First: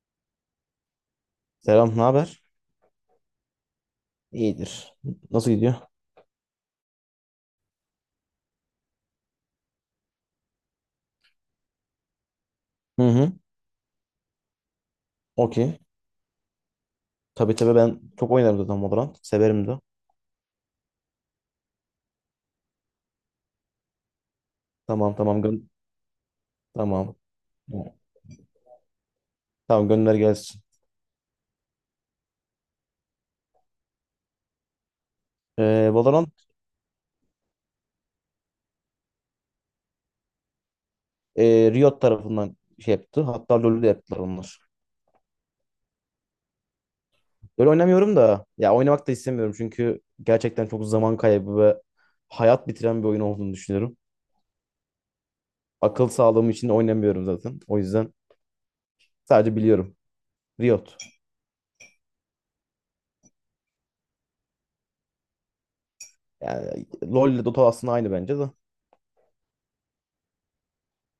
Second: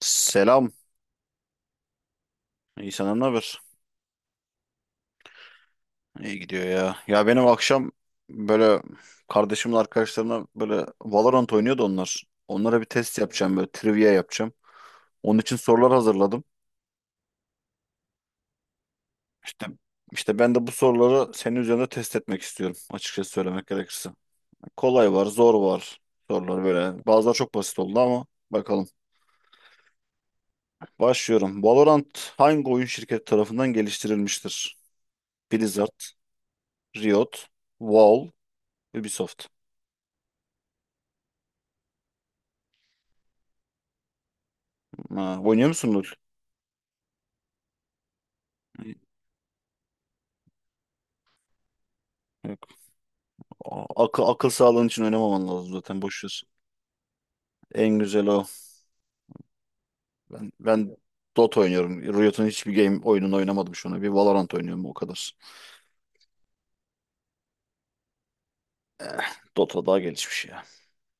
Selam. Selam, ne haber? İyi, senden ne haber? İyidir. Nasıl gidiyor? İyi gidiyor ya. Ya benim akşam böyle kardeşimin arkadaşlarına böyle Valorant oynuyordu onlar. Onlara bir Hı test hı. yapacağım böyle trivia yapacağım. Onun için Okey. sorular hazırladım. Tabii tabii ben çok oynarım zaten Valorant. İşte Severim de. işte ben de bu soruları senin üzerinde test etmek istiyorum, açıkçası söylemek gerekirse. Kolay Tamam var, tamam zor var, sorular böyle. tamam. Bazıları çok basit oldu ama bakalım. Tamam gönder gelsin. Başlıyorum. Valorant hangi oyun şirketi tarafından geliştirilmiştir? Blizzard, Valorant, Riot, Valve, Ubisoft. Riot tarafından şey yaptı. Hatta LoL'ü de yaptılar onlar. Ha, oynuyor musun LoL? LoL oynamıyorum da, ya oynamak da istemiyorum çünkü gerçekten çok zaman kaybı ve Yok. hayat bitiren bir oyun olduğunu A- düşünüyorum. Akıl, akıl sağlığın için oynamaman lazım zaten, Akıl boş ver. sağlığım için de oynamıyorum zaten. O En yüzden güzel o. sadece biliyorum. Ben Riot. Dota oynuyorum. Riot'un hiçbir game oyununu oynamadım şu ana. Bir Valorant oynuyorum, o kadar. Yani LoL ile Dota aslında aynı bence de. Eh, Dota daha gelişmiş ya.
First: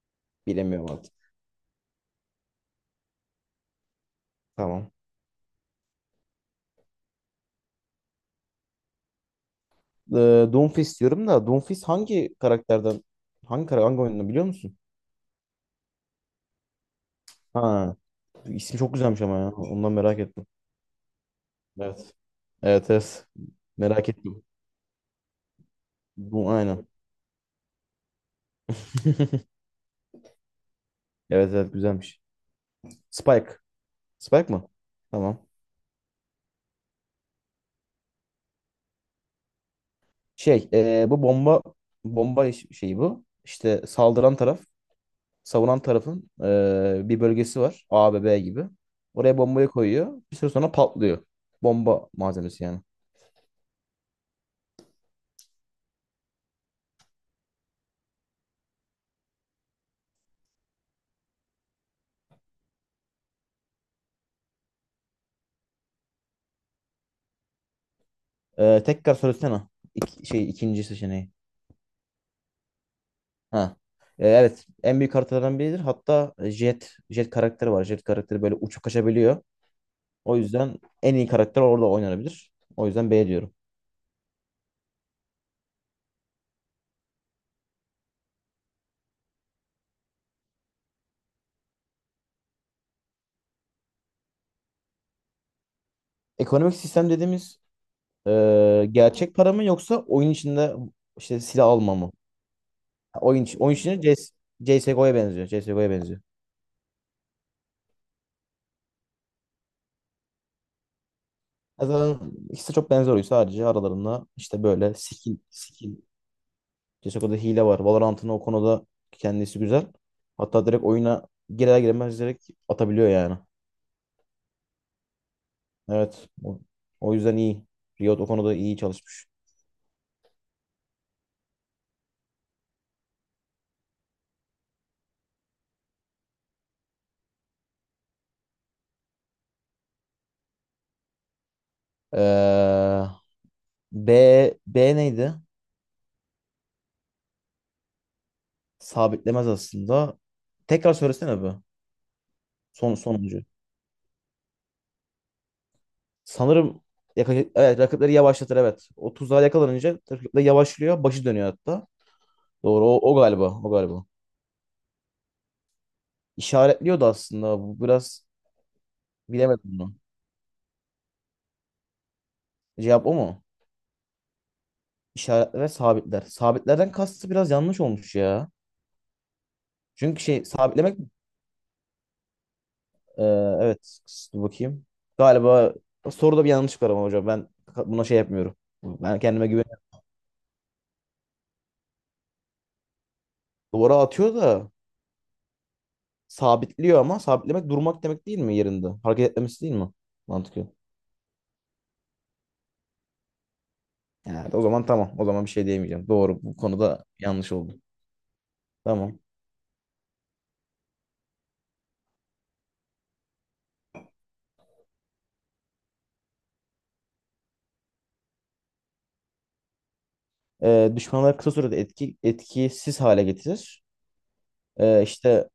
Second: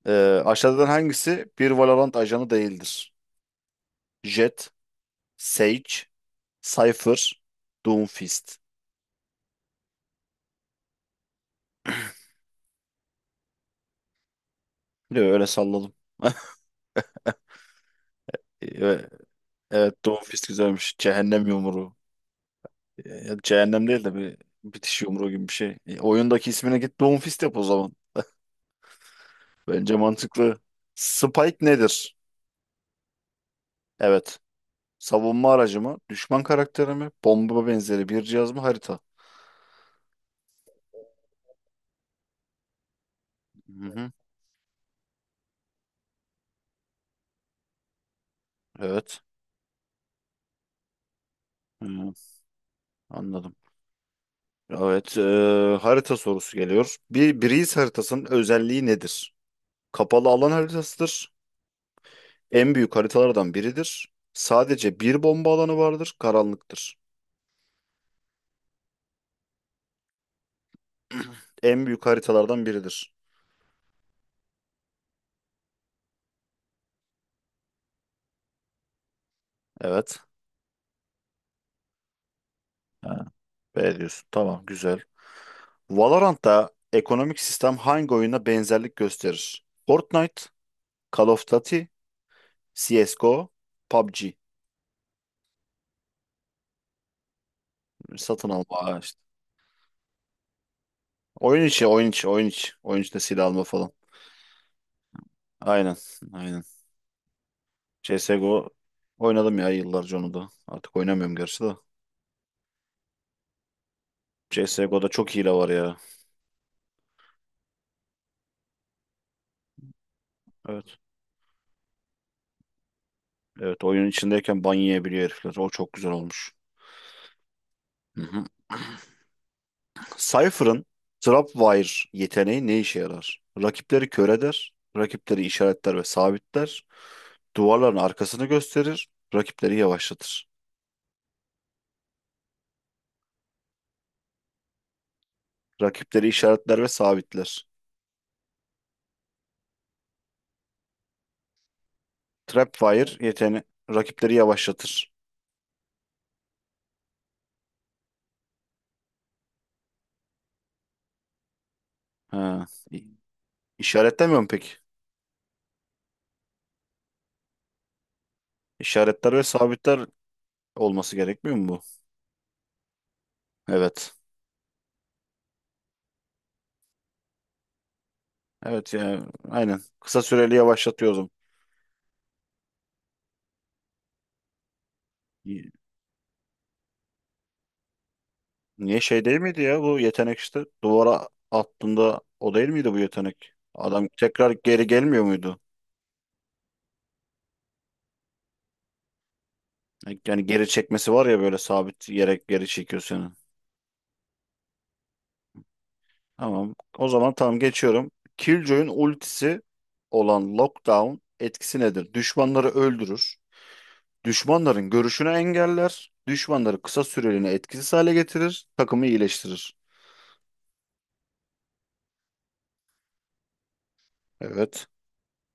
Ee, aşağıdan Bilemiyorum artık. hangisi bir Valorant ajanı değildir? Jett, Tamam. Sage, Cypher, Doomfist. e, Doomfist diyorum da, Doomfist hangi karakterden, hangi oyundan biliyor musun? Diyor, öyle salladım. Ha, ismi çok Evet, güzelmiş ama ya. Ondan evet merak ettim. Doomfist güzelmiş. Cehennem yumruğu. Evet. Evet, evet. Ya cehennem değil Merak de bir ettim. bitiş yumruğu gibi bir şey. E, oyundaki Bu ismine aynen. git Doomfist yap o zaman. Bence mantıklı. Evet, Spike evet nedir? güzelmiş. Spike. Evet. Spike mı? Tamam. Savunma aracı mı? Düşman karakteri mi? Bomba benzeri bir cihaz mı? Harita. Şey, bu şeyi bu. İşte, Hı hı. saldıran taraf, savunan tarafın, bir bölgesi var. A B B gibi. Evet. Oraya bombayı koyuyor. Bir süre sonra patlıyor. Bomba Hı, malzemesi yani. anladım. Evet. Harita sorusu geliyor. Bir Breeze haritasının özelliği nedir? Kapalı alan haritasıdır. En büyük haritalardan biridir. Sadece bir bomba alanı vardır. Karanlıktır. Tekrar söylesene. Şey ikinci seçeneği. En büyük haritalardan biridir. Ha. Evet. En büyük haritalardan biridir. Hatta, Jet karakteri var. Jet karakteri böyle uçup kaçabiliyor. Evet. O yüzden en iyi karakter orada oynanabilir. O yüzden B diyorum. B diyorsun. Tamam, güzel. Valorant'ta ekonomik sistem hangi oyuna benzerlik gösterir? Fortnite, Call of Duty, CSGO, PUBG. Ekonomik sistem dediğimiz, Satın alma ha işte. gerçek para mı, yoksa oyun içinde işte Oyun silah içi, alma oyun mı? içi, oyun içi. Oyun Ha, içinde silah alma oyun falan. içinde CSGO'ya benziyor. CSGO'ya Aynen, benziyor. aynen. CSGO oynadım ya yıllarca onu da. Artık oynamıyorum gerçi de. Ya zaten ikisi de çok benzer oyun. Sadece aralarında işte böyle CSGO'da çok skin, hile var ya. skin. CSGO'da hile var. Valorant'ın o konuda kendisi güzel. Hatta direkt Evet. oyuna girer giremez direkt atabiliyor yani. Evet, oyun içindeyken ban yiyebiliyor herifler. O çok güzel Evet. olmuş. O yüzden iyi. Riot Hı o hı. konuda iyi çalışmış. Cypher'ın Trapwire yeteneği ne işe yarar? Rakipleri kör eder, rakipleri işaretler ve sabitler, duvarların arkasını gösterir, rakipleri yavaşlatır. Ee, B, B neydi? Rakipleri işaretler ve sabitler. Sabitlemez aslında. Tekrar söylesene bu. Son, Trapwire sonuncu. yeteneği rakipleri yavaşlatır. Sanırım evet, rakipleri yavaşlatır, evet. O tuzağa yakalanınca rakipler yavaşlıyor. Başı dönüyor hatta. Ha. Doğru, i- o galiba. O galiba. İşaretlemiyor mu peki? İşaretliyordu aslında. Bu biraz İşaretler ve bilemedim bunu. sabitler olması gerekmiyor mu bu? Cevap o mu? Evet. İşaretler ve sabitler. Sabitlerden kastı biraz yanlış olmuş ya. Evet, yani aynen. Kısa Çünkü şey, süreli sabitlemek, yavaşlatıyordum. e, evet, dur bakayım. Galiba soruda bir yanlışlık var ama hocam ben buna şey yapmıyorum. Niye Ben şey değil kendime miydi ya güveniyorum. bu yetenek işte? Duvara attığında o değil miydi bu yetenek? Duvara Adam atıyor tekrar da geri gelmiyor muydu? sabitliyor ama sabitlemek durmak demek değil mi yerinde? Hareket etmemesi değil mi? Yani geri Mantıklı. çekmesi var ya, böyle sabit yere geri çekiyor seni. Evet, o zaman tamam. O zaman bir şey diyemeyeceğim. Doğru, bu Tamam. konuda O zaman yanlış tamam, oldu. geçiyorum. Killjoy'un Tamam. ultisi olan Lockdown etkisi nedir? Düşmanları öldürür. Düşmanların görüşünü engeller. Düşmanları kısa süreliğine etkisiz hale getirir. Takımı iyileştirir. Düşmanları kısa sürede etkisiz hale getirir. Evet. İşte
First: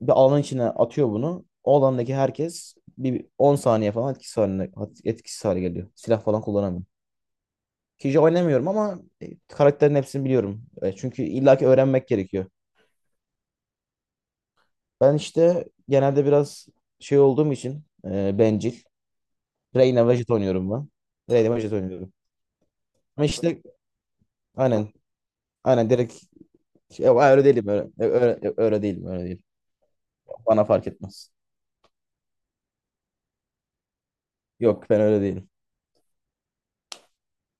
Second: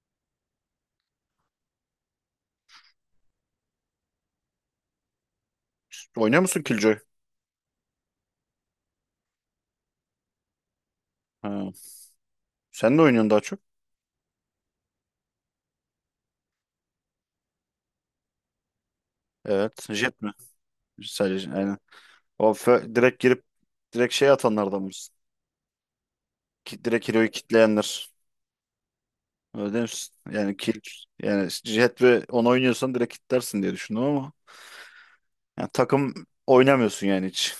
bir alanın içine atıyor bunu. O alandaki herkes bir 10 saniye falan etkisiz hale geliyor. Silah Oynuyor falan musun kullanamıyor. Killjoy? Kişi oynamıyorum ama, karakterin hepsini biliyorum. Çünkü illaki Ha. öğrenmek gerekiyor. Sen de oynuyorsun daha çok. Ben işte genelde biraz şey olduğum için, bencil. Evet. Reyna Jet Vejit mi? oynuyorum ben. Sadece. Reyna Vejit oynuyorum. O direkt Ama girip işte, direkt şey atanlardan aynen mısın? aynen direkt. Ki, direkt Ya, hero'yu öyle değilim, öyle, kitleyenler. öyle, öyle değilim, öyle değil. Öyle değil misin? Yani Bana kill, fark etmez. yani Jet ve onu oynuyorsan direkt kitlersin diye düşündüm ama Yok, ben öyle değilim. yani takım oynamıyorsun yani hiç.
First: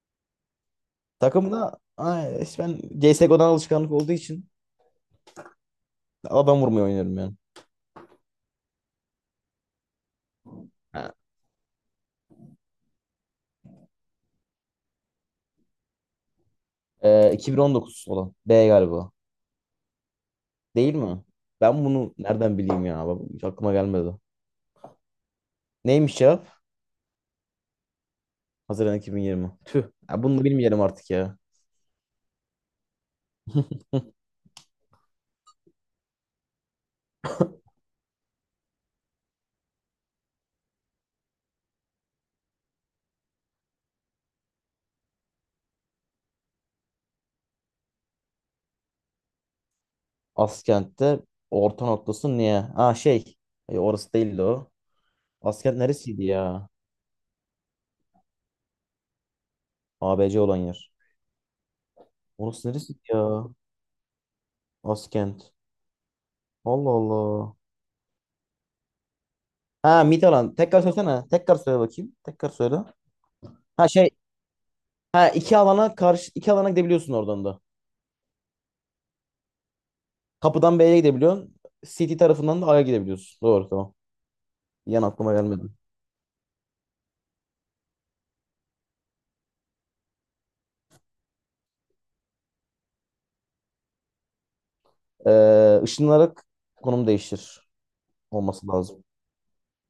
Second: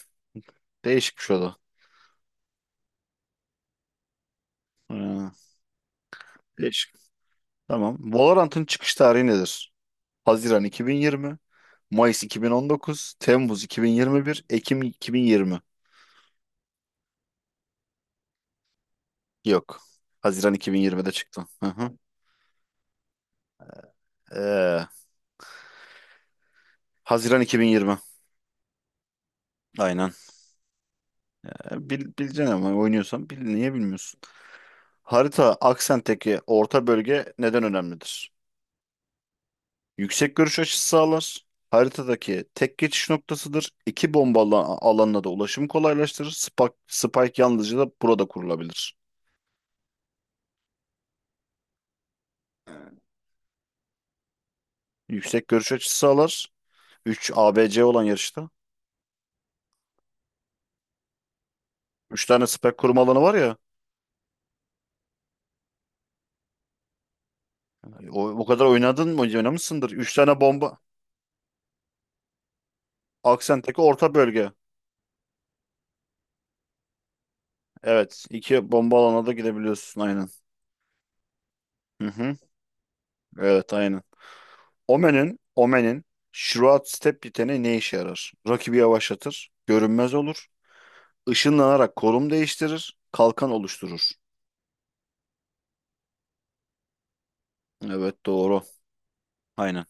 Değişikmiş o da. Takımda ay, işte ben CSGO'dan alışkanlık olduğu için Ha, adam vurmayı değişik. oynuyorum yani. Tamam. Valorant'ın çıkış tarihi nedir? Haziran Ha. 2020, Mayıs 2019, Temmuz 2021, Ekim 2020. 2019 olan. B galiba. Yok. Haziran Değil 2020'de mi? çıktı. Hı Ben hı. bunu nereden bileyim ya? Bak, hiç aklıma gelmedi. Ee, Neymiş cevap? Haziran 2020. Haziran 2020. Tüh. Aynen. Ya bunu da bilmeyelim artık ya. Bileceksin ama oynuyorsan bil, niye bilmiyorsun? Harita aksentteki orta bölge neden önemlidir? Yüksek görüş açısı sağlar. Haritadaki tek geçiş noktasıdır. İki bomba alanına da ulaşım kolaylaştırır. Spike, Spike yalnızca da burada kurulabilir. Askent'te orta noktası niye? Ha, şey. Orası değildi o. Yüksek görüş Askent açısı neresiydi sağlar. ya? 3 ABC olan yarışta. A B C olan yer. Üç tane Orası spike neresiydi kurma alanı var ya? ya. Askent. Allah Allah. O, o kadar oynadın mı? Oynamışsındır. Ha, 3 tane Mitalan. bomba. Tekrar söylesene. Tekrar söyle bakayım. Tekrar söyle. Aksentteki Ha şey. orta bölge. Ha, iki alana karşı iki alana gidebiliyorsun oradan da. Evet. 2 bomba alanına da gidebiliyorsun. Aynen. Kapıdan B'ye gidebiliyorsun. Hı City hı. tarafından da A'ya gidebiliyorsun. Doğru, Evet, tamam. aynen. Yan aklıma Omen'in gelmedi. Omen'in Shroud Step yeteneği ne işe yarar? Rakibi yavaşlatır, görünmez olur, ışınlanarak konum değiştirir, kalkan oluşturur. Işınlanarak konum değiştir Evet, doğru. olması lazım. Aynen.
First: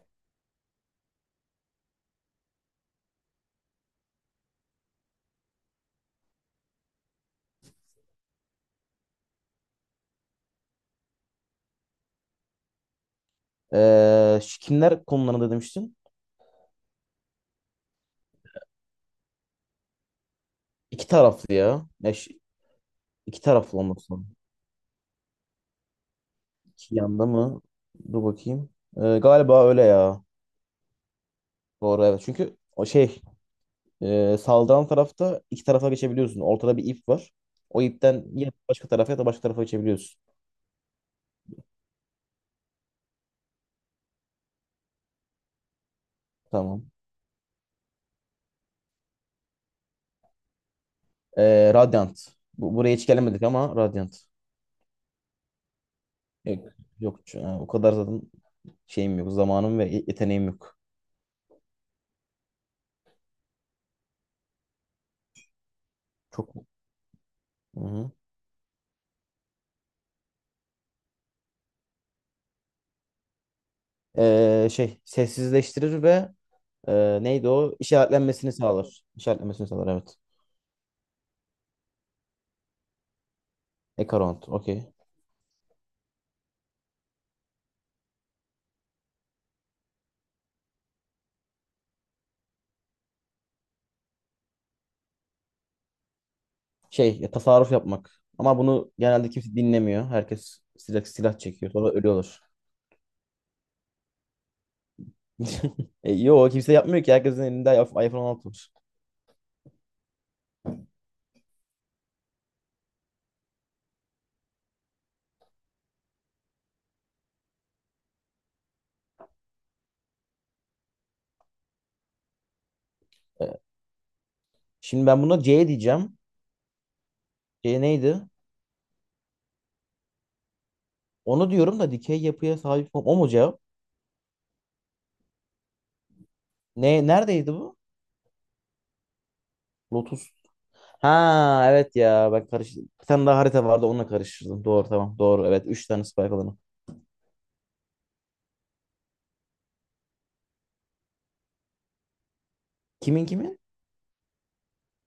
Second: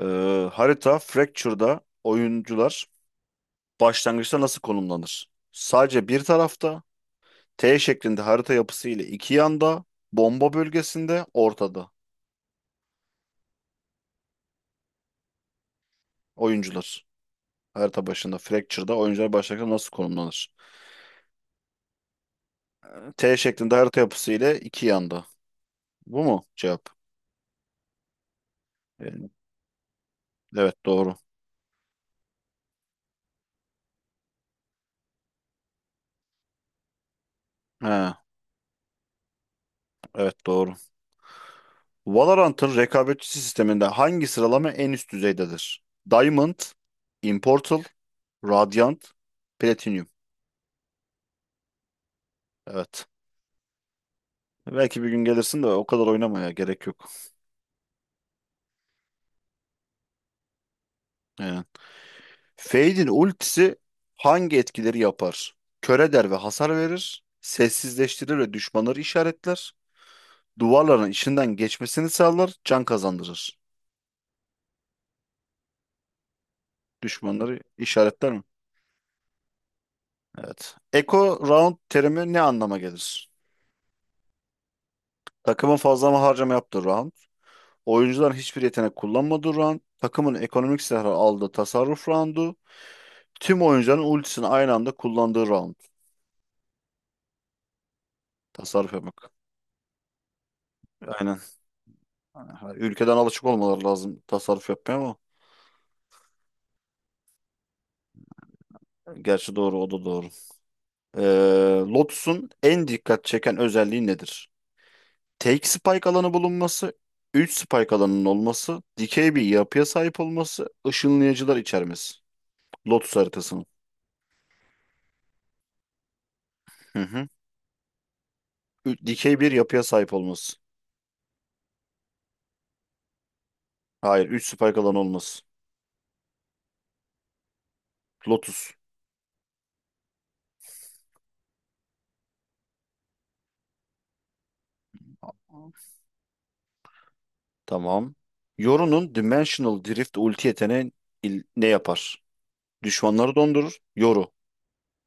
Ee, Harita Fracture'da oyuncular başlangıçta nasıl konumlanır? Sadece bir tarafta, T şeklinde harita yapısı ile iki yanda, bomba bölgesinde, ortada. Şu kimler konularında demiştin? Oyuncular. Harita başında Fracture'da oyuncular başlangıçta nasıl konumlanır? İki taraflı ya. Ya, T iki şeklinde taraflı harita olması yapısı lazım. ile iki yanda. Bu mu cevap? İki yanda mı? Dur bakayım. Ee, Ee, galiba öyle ya. Evet, doğru. Doğru evet. Çünkü o şey, saldıran tarafta iki tarafa geçebiliyorsun. Ortada bir ip var. O Ha, ipten ya başka tarafa ya da başka tarafa geçebiliyorsun. evet, doğru. Valorant'ın rekabetçi sisteminde hangi sıralama en üst düzeydedir? Diamond, Tamam. Immortal, Radiant, Platinum. Radiant. Buraya Evet. hiç gelemedik ama Radiant. Belki bir gün gelirsin de o kadar oynamaya Yok, gerek yok. yok. Ha, o kadar zaten şeyim yok. Zamanım ve yeteneğim yok. Aynen. Fade'in ultisi hangi etkileri yapar? Kör eder ve Çok. hasar verir. Hı-hı. Sessizleştirir ve düşmanları işaretler. Duvarların içinden geçmesini sağlar, can kazandırır. Şey sessizleştirir ve, neydi Düşmanları o? işaretler mi? İşaretlenmesini sağlar. İşaretlenmesini sağlar, evet. Evet. Echo round terimi ne anlama gelir? Ekaront. Okey. Takımın fazla mı harcama yaptığı round. Oyuncuların hiçbir yetenek kullanmadığı round. Takımın ekonomik silahı aldığı tasarruf roundu. Tüm oyuncuların ultisini aynı anda kullandığı round. Şey ya, tasarruf yapmak. Ama Tasarruf bunu yapmak. genelde kimse dinlemiyor. Herkes silah, Aynen. silah çekiyor. Sonra ölüyorlar. Ha, ülkeden alışık olmaları lazım tasarruf yapmaya ama. Yo, kimse yapmıyor ki. Herkesin elinde iPhone 16 Gerçi doğru, o da doğru. Lotus'un en dikkat çeken özelliği nedir? Tek spike alanı bulunması, 3 spike alanının olması, dikey bir yapıya sahip olması, ışınlayıcılar içermesi. Lotus var. haritasının. Şimdi ben buna C diyeceğim. Hı hı. C neydi? Dikey bir yapıya sahip olması. Onu diyorum da, dikey yapıya sahip, o mu cevap? Hayır, 3 spike alan olmaz. Neredeydi bu? Lotus. Lotus. Ha, evet ya, bak karıştırdım. Bir tane daha harita vardı, onunla karıştırdım. Doğru tamam, doğru evet. Üç Of. tane spike alanı. Tamam. Yoru'nun Dimensional Drift ulti yeteneği ne yapar? Kimin Düşmanları kimin? dondurur. Yoru.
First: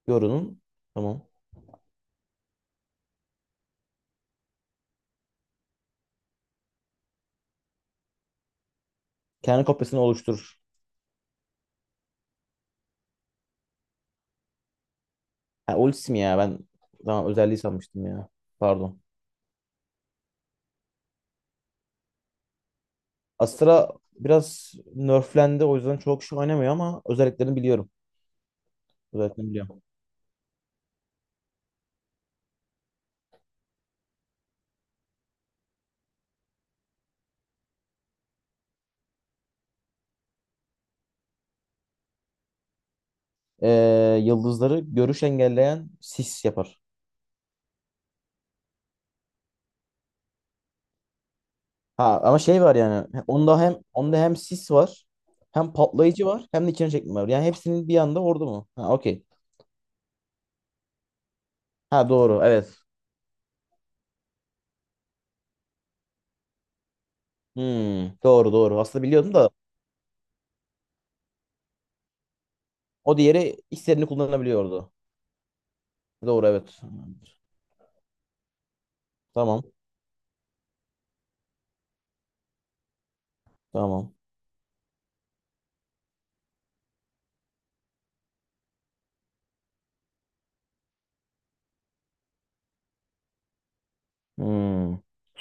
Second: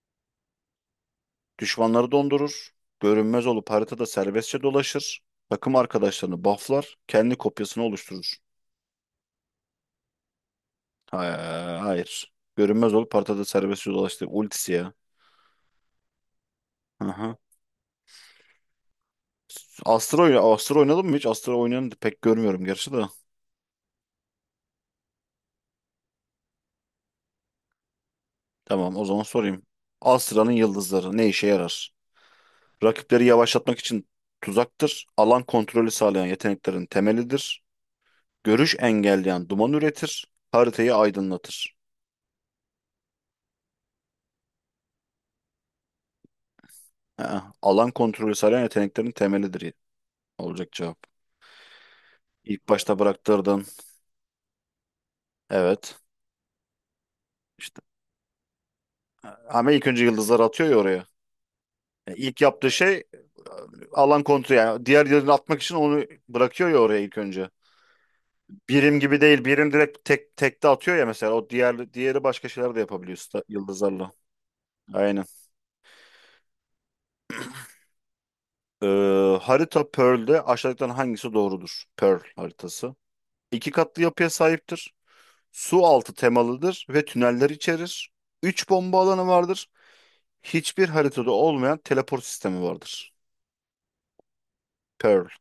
Yoru'nun. Tamam. Düşmanları dondurur. Görünmez olup haritada serbestçe dolaşır. Takım arkadaşlarını bufflar. Kendi kopyasını oluşturur. Kendi kopyasını oluşturur. Ha, hayır. Görünmez olup haritada serbestçe dolaştı. Ultisi ya. Ha, ultisi mi ya, ben Hı tamam hı. özelliği sanmıştım ya. Pardon. Astro, Astro oynadın mı hiç? Astro oynayanı pek görmüyorum gerçi de. Astra biraz nerflendi, o yüzden çok şey oynamıyor ama özelliklerini biliyorum. Tamam, o zaman Özelliklerini sorayım. biliyorum. Astra'nın yıldızları ne işe yarar? Rakipleri yavaşlatmak için tuzaktır. Alan kontrolü sağlayan yeteneklerin temelidir. Görüş engelleyen duman üretir. Haritayı aydınlatır. Yıldızları görüş engelleyen sis yapar. Ha, alan kontrolü sağlayan yeteneklerin temelidir olacak cevap. Ha, ama şey İlk var başta yani. Onda bıraktırdın. hem, onda hem sis var. Hem Evet. patlayıcı var. Hem de içine çekme var. Yani İşte hepsinin bir anda vurdu mu? Ha, okey. ama ilk önce yıldızlar atıyor ya oraya. Ha, İlk doğru yaptığı evet. şey, alan kontrolü, yani diğer yıldızı atmak için onu bırakıyor ya oraya ilk önce. Hmm, doğru doğru. Birim Aslında gibi biliyordum değil. da, Birim direkt tek tekte atıyor ya mesela. O diğer diğeri başka şeyler de yapabiliyor o diğeri istediğini yıldızlarla. kullanabiliyordu. Aynen. Doğru evet. Tamam. Harita Pearl'de aşağıdakilerin hangisi doğrudur? Pearl haritası. İki katlı Tamam. yapıya sahiptir. Su altı temalıdır ve tüneller içerir. Üç bomba alanı vardır. Hiçbir haritada olmayan teleport sistemi vardır. Hmm. Pearl.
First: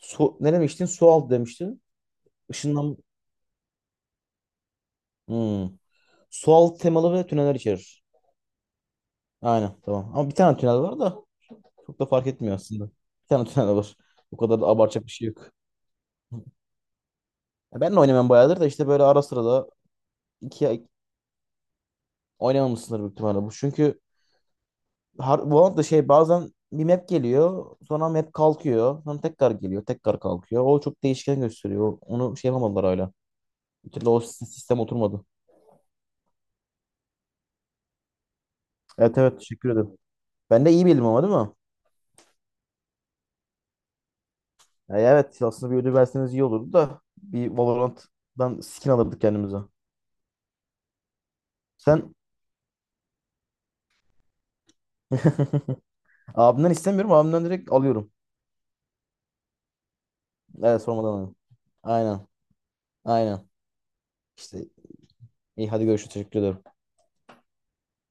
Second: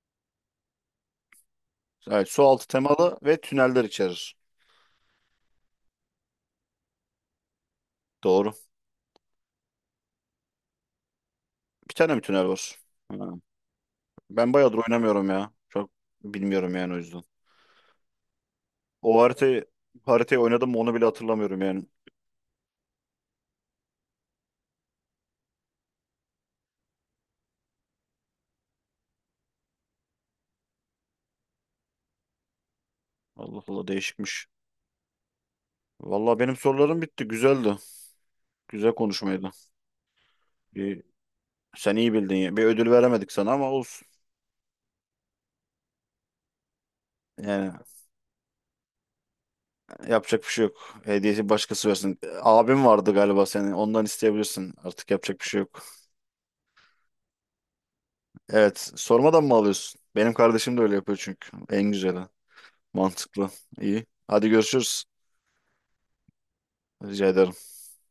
Su, ne demiştin? Su altı demiştin. Evet, su altı Işınlan... temalı ve tüneller içerir. Hmm. Su altı temalı ve tüneller içerir. Doğru. Aynen tamam. Ama bir tane tünel var da, Bir çok da tane mi fark tünel etmiyor var? aslında. Ha. Bir tane tünel var. O Ben kadar da bayağıdır abartacak bir şey oynamıyorum ya. yok. Çok bilmiyorum yani, o yüzden. Ya ben de oynamam bayağıdır da, işte böyle O ara sıra haritayı, da, haritayı iki oynadım mı ay onu bile hatırlamıyorum yani. oynamamışsındır büyük ihtimalle bu. Çünkü Valorant da şey, bazen bir map geliyor, sonra map kalkıyor, sonra tekrar geliyor, tekrar kalkıyor. O çok değişken gösteriyor. Onu şey yapamadılar hala. Allah Allah, Bir türlü o değişikmiş. sistem oturmadı. Vallahi benim sorularım bitti. Güzeldi. Güzel Evet evet, konuşmaydı. teşekkür ederim. Ben de iyi Bir, bildim ama, değil mi? Sen iyi bildin ya. Bir ödül veremedik sana ama olsun. Yani evet, aslında bir ödül verseniz iyi olurdu da, bir Yani Valorant'dan skin alırdık kendimize. yapacak bir şey yok. Hediyesi başkası Sen. versin. Abim vardı galiba senin. Ondan isteyebilirsin. Artık yapacak bir şey yok. Abimden istemiyorum, abimden direkt alıyorum. Evet. Sormadan mı alıyorsun? Benim kardeşim de Evet, öyle sormadan yapıyor alıyorum. çünkü. En güzeli. Aynen aynen. Mantıklı. İyi. Hadi İşte görüşürüz. iyi, hadi görüşürüz, teşekkür ederim. Rica ederim.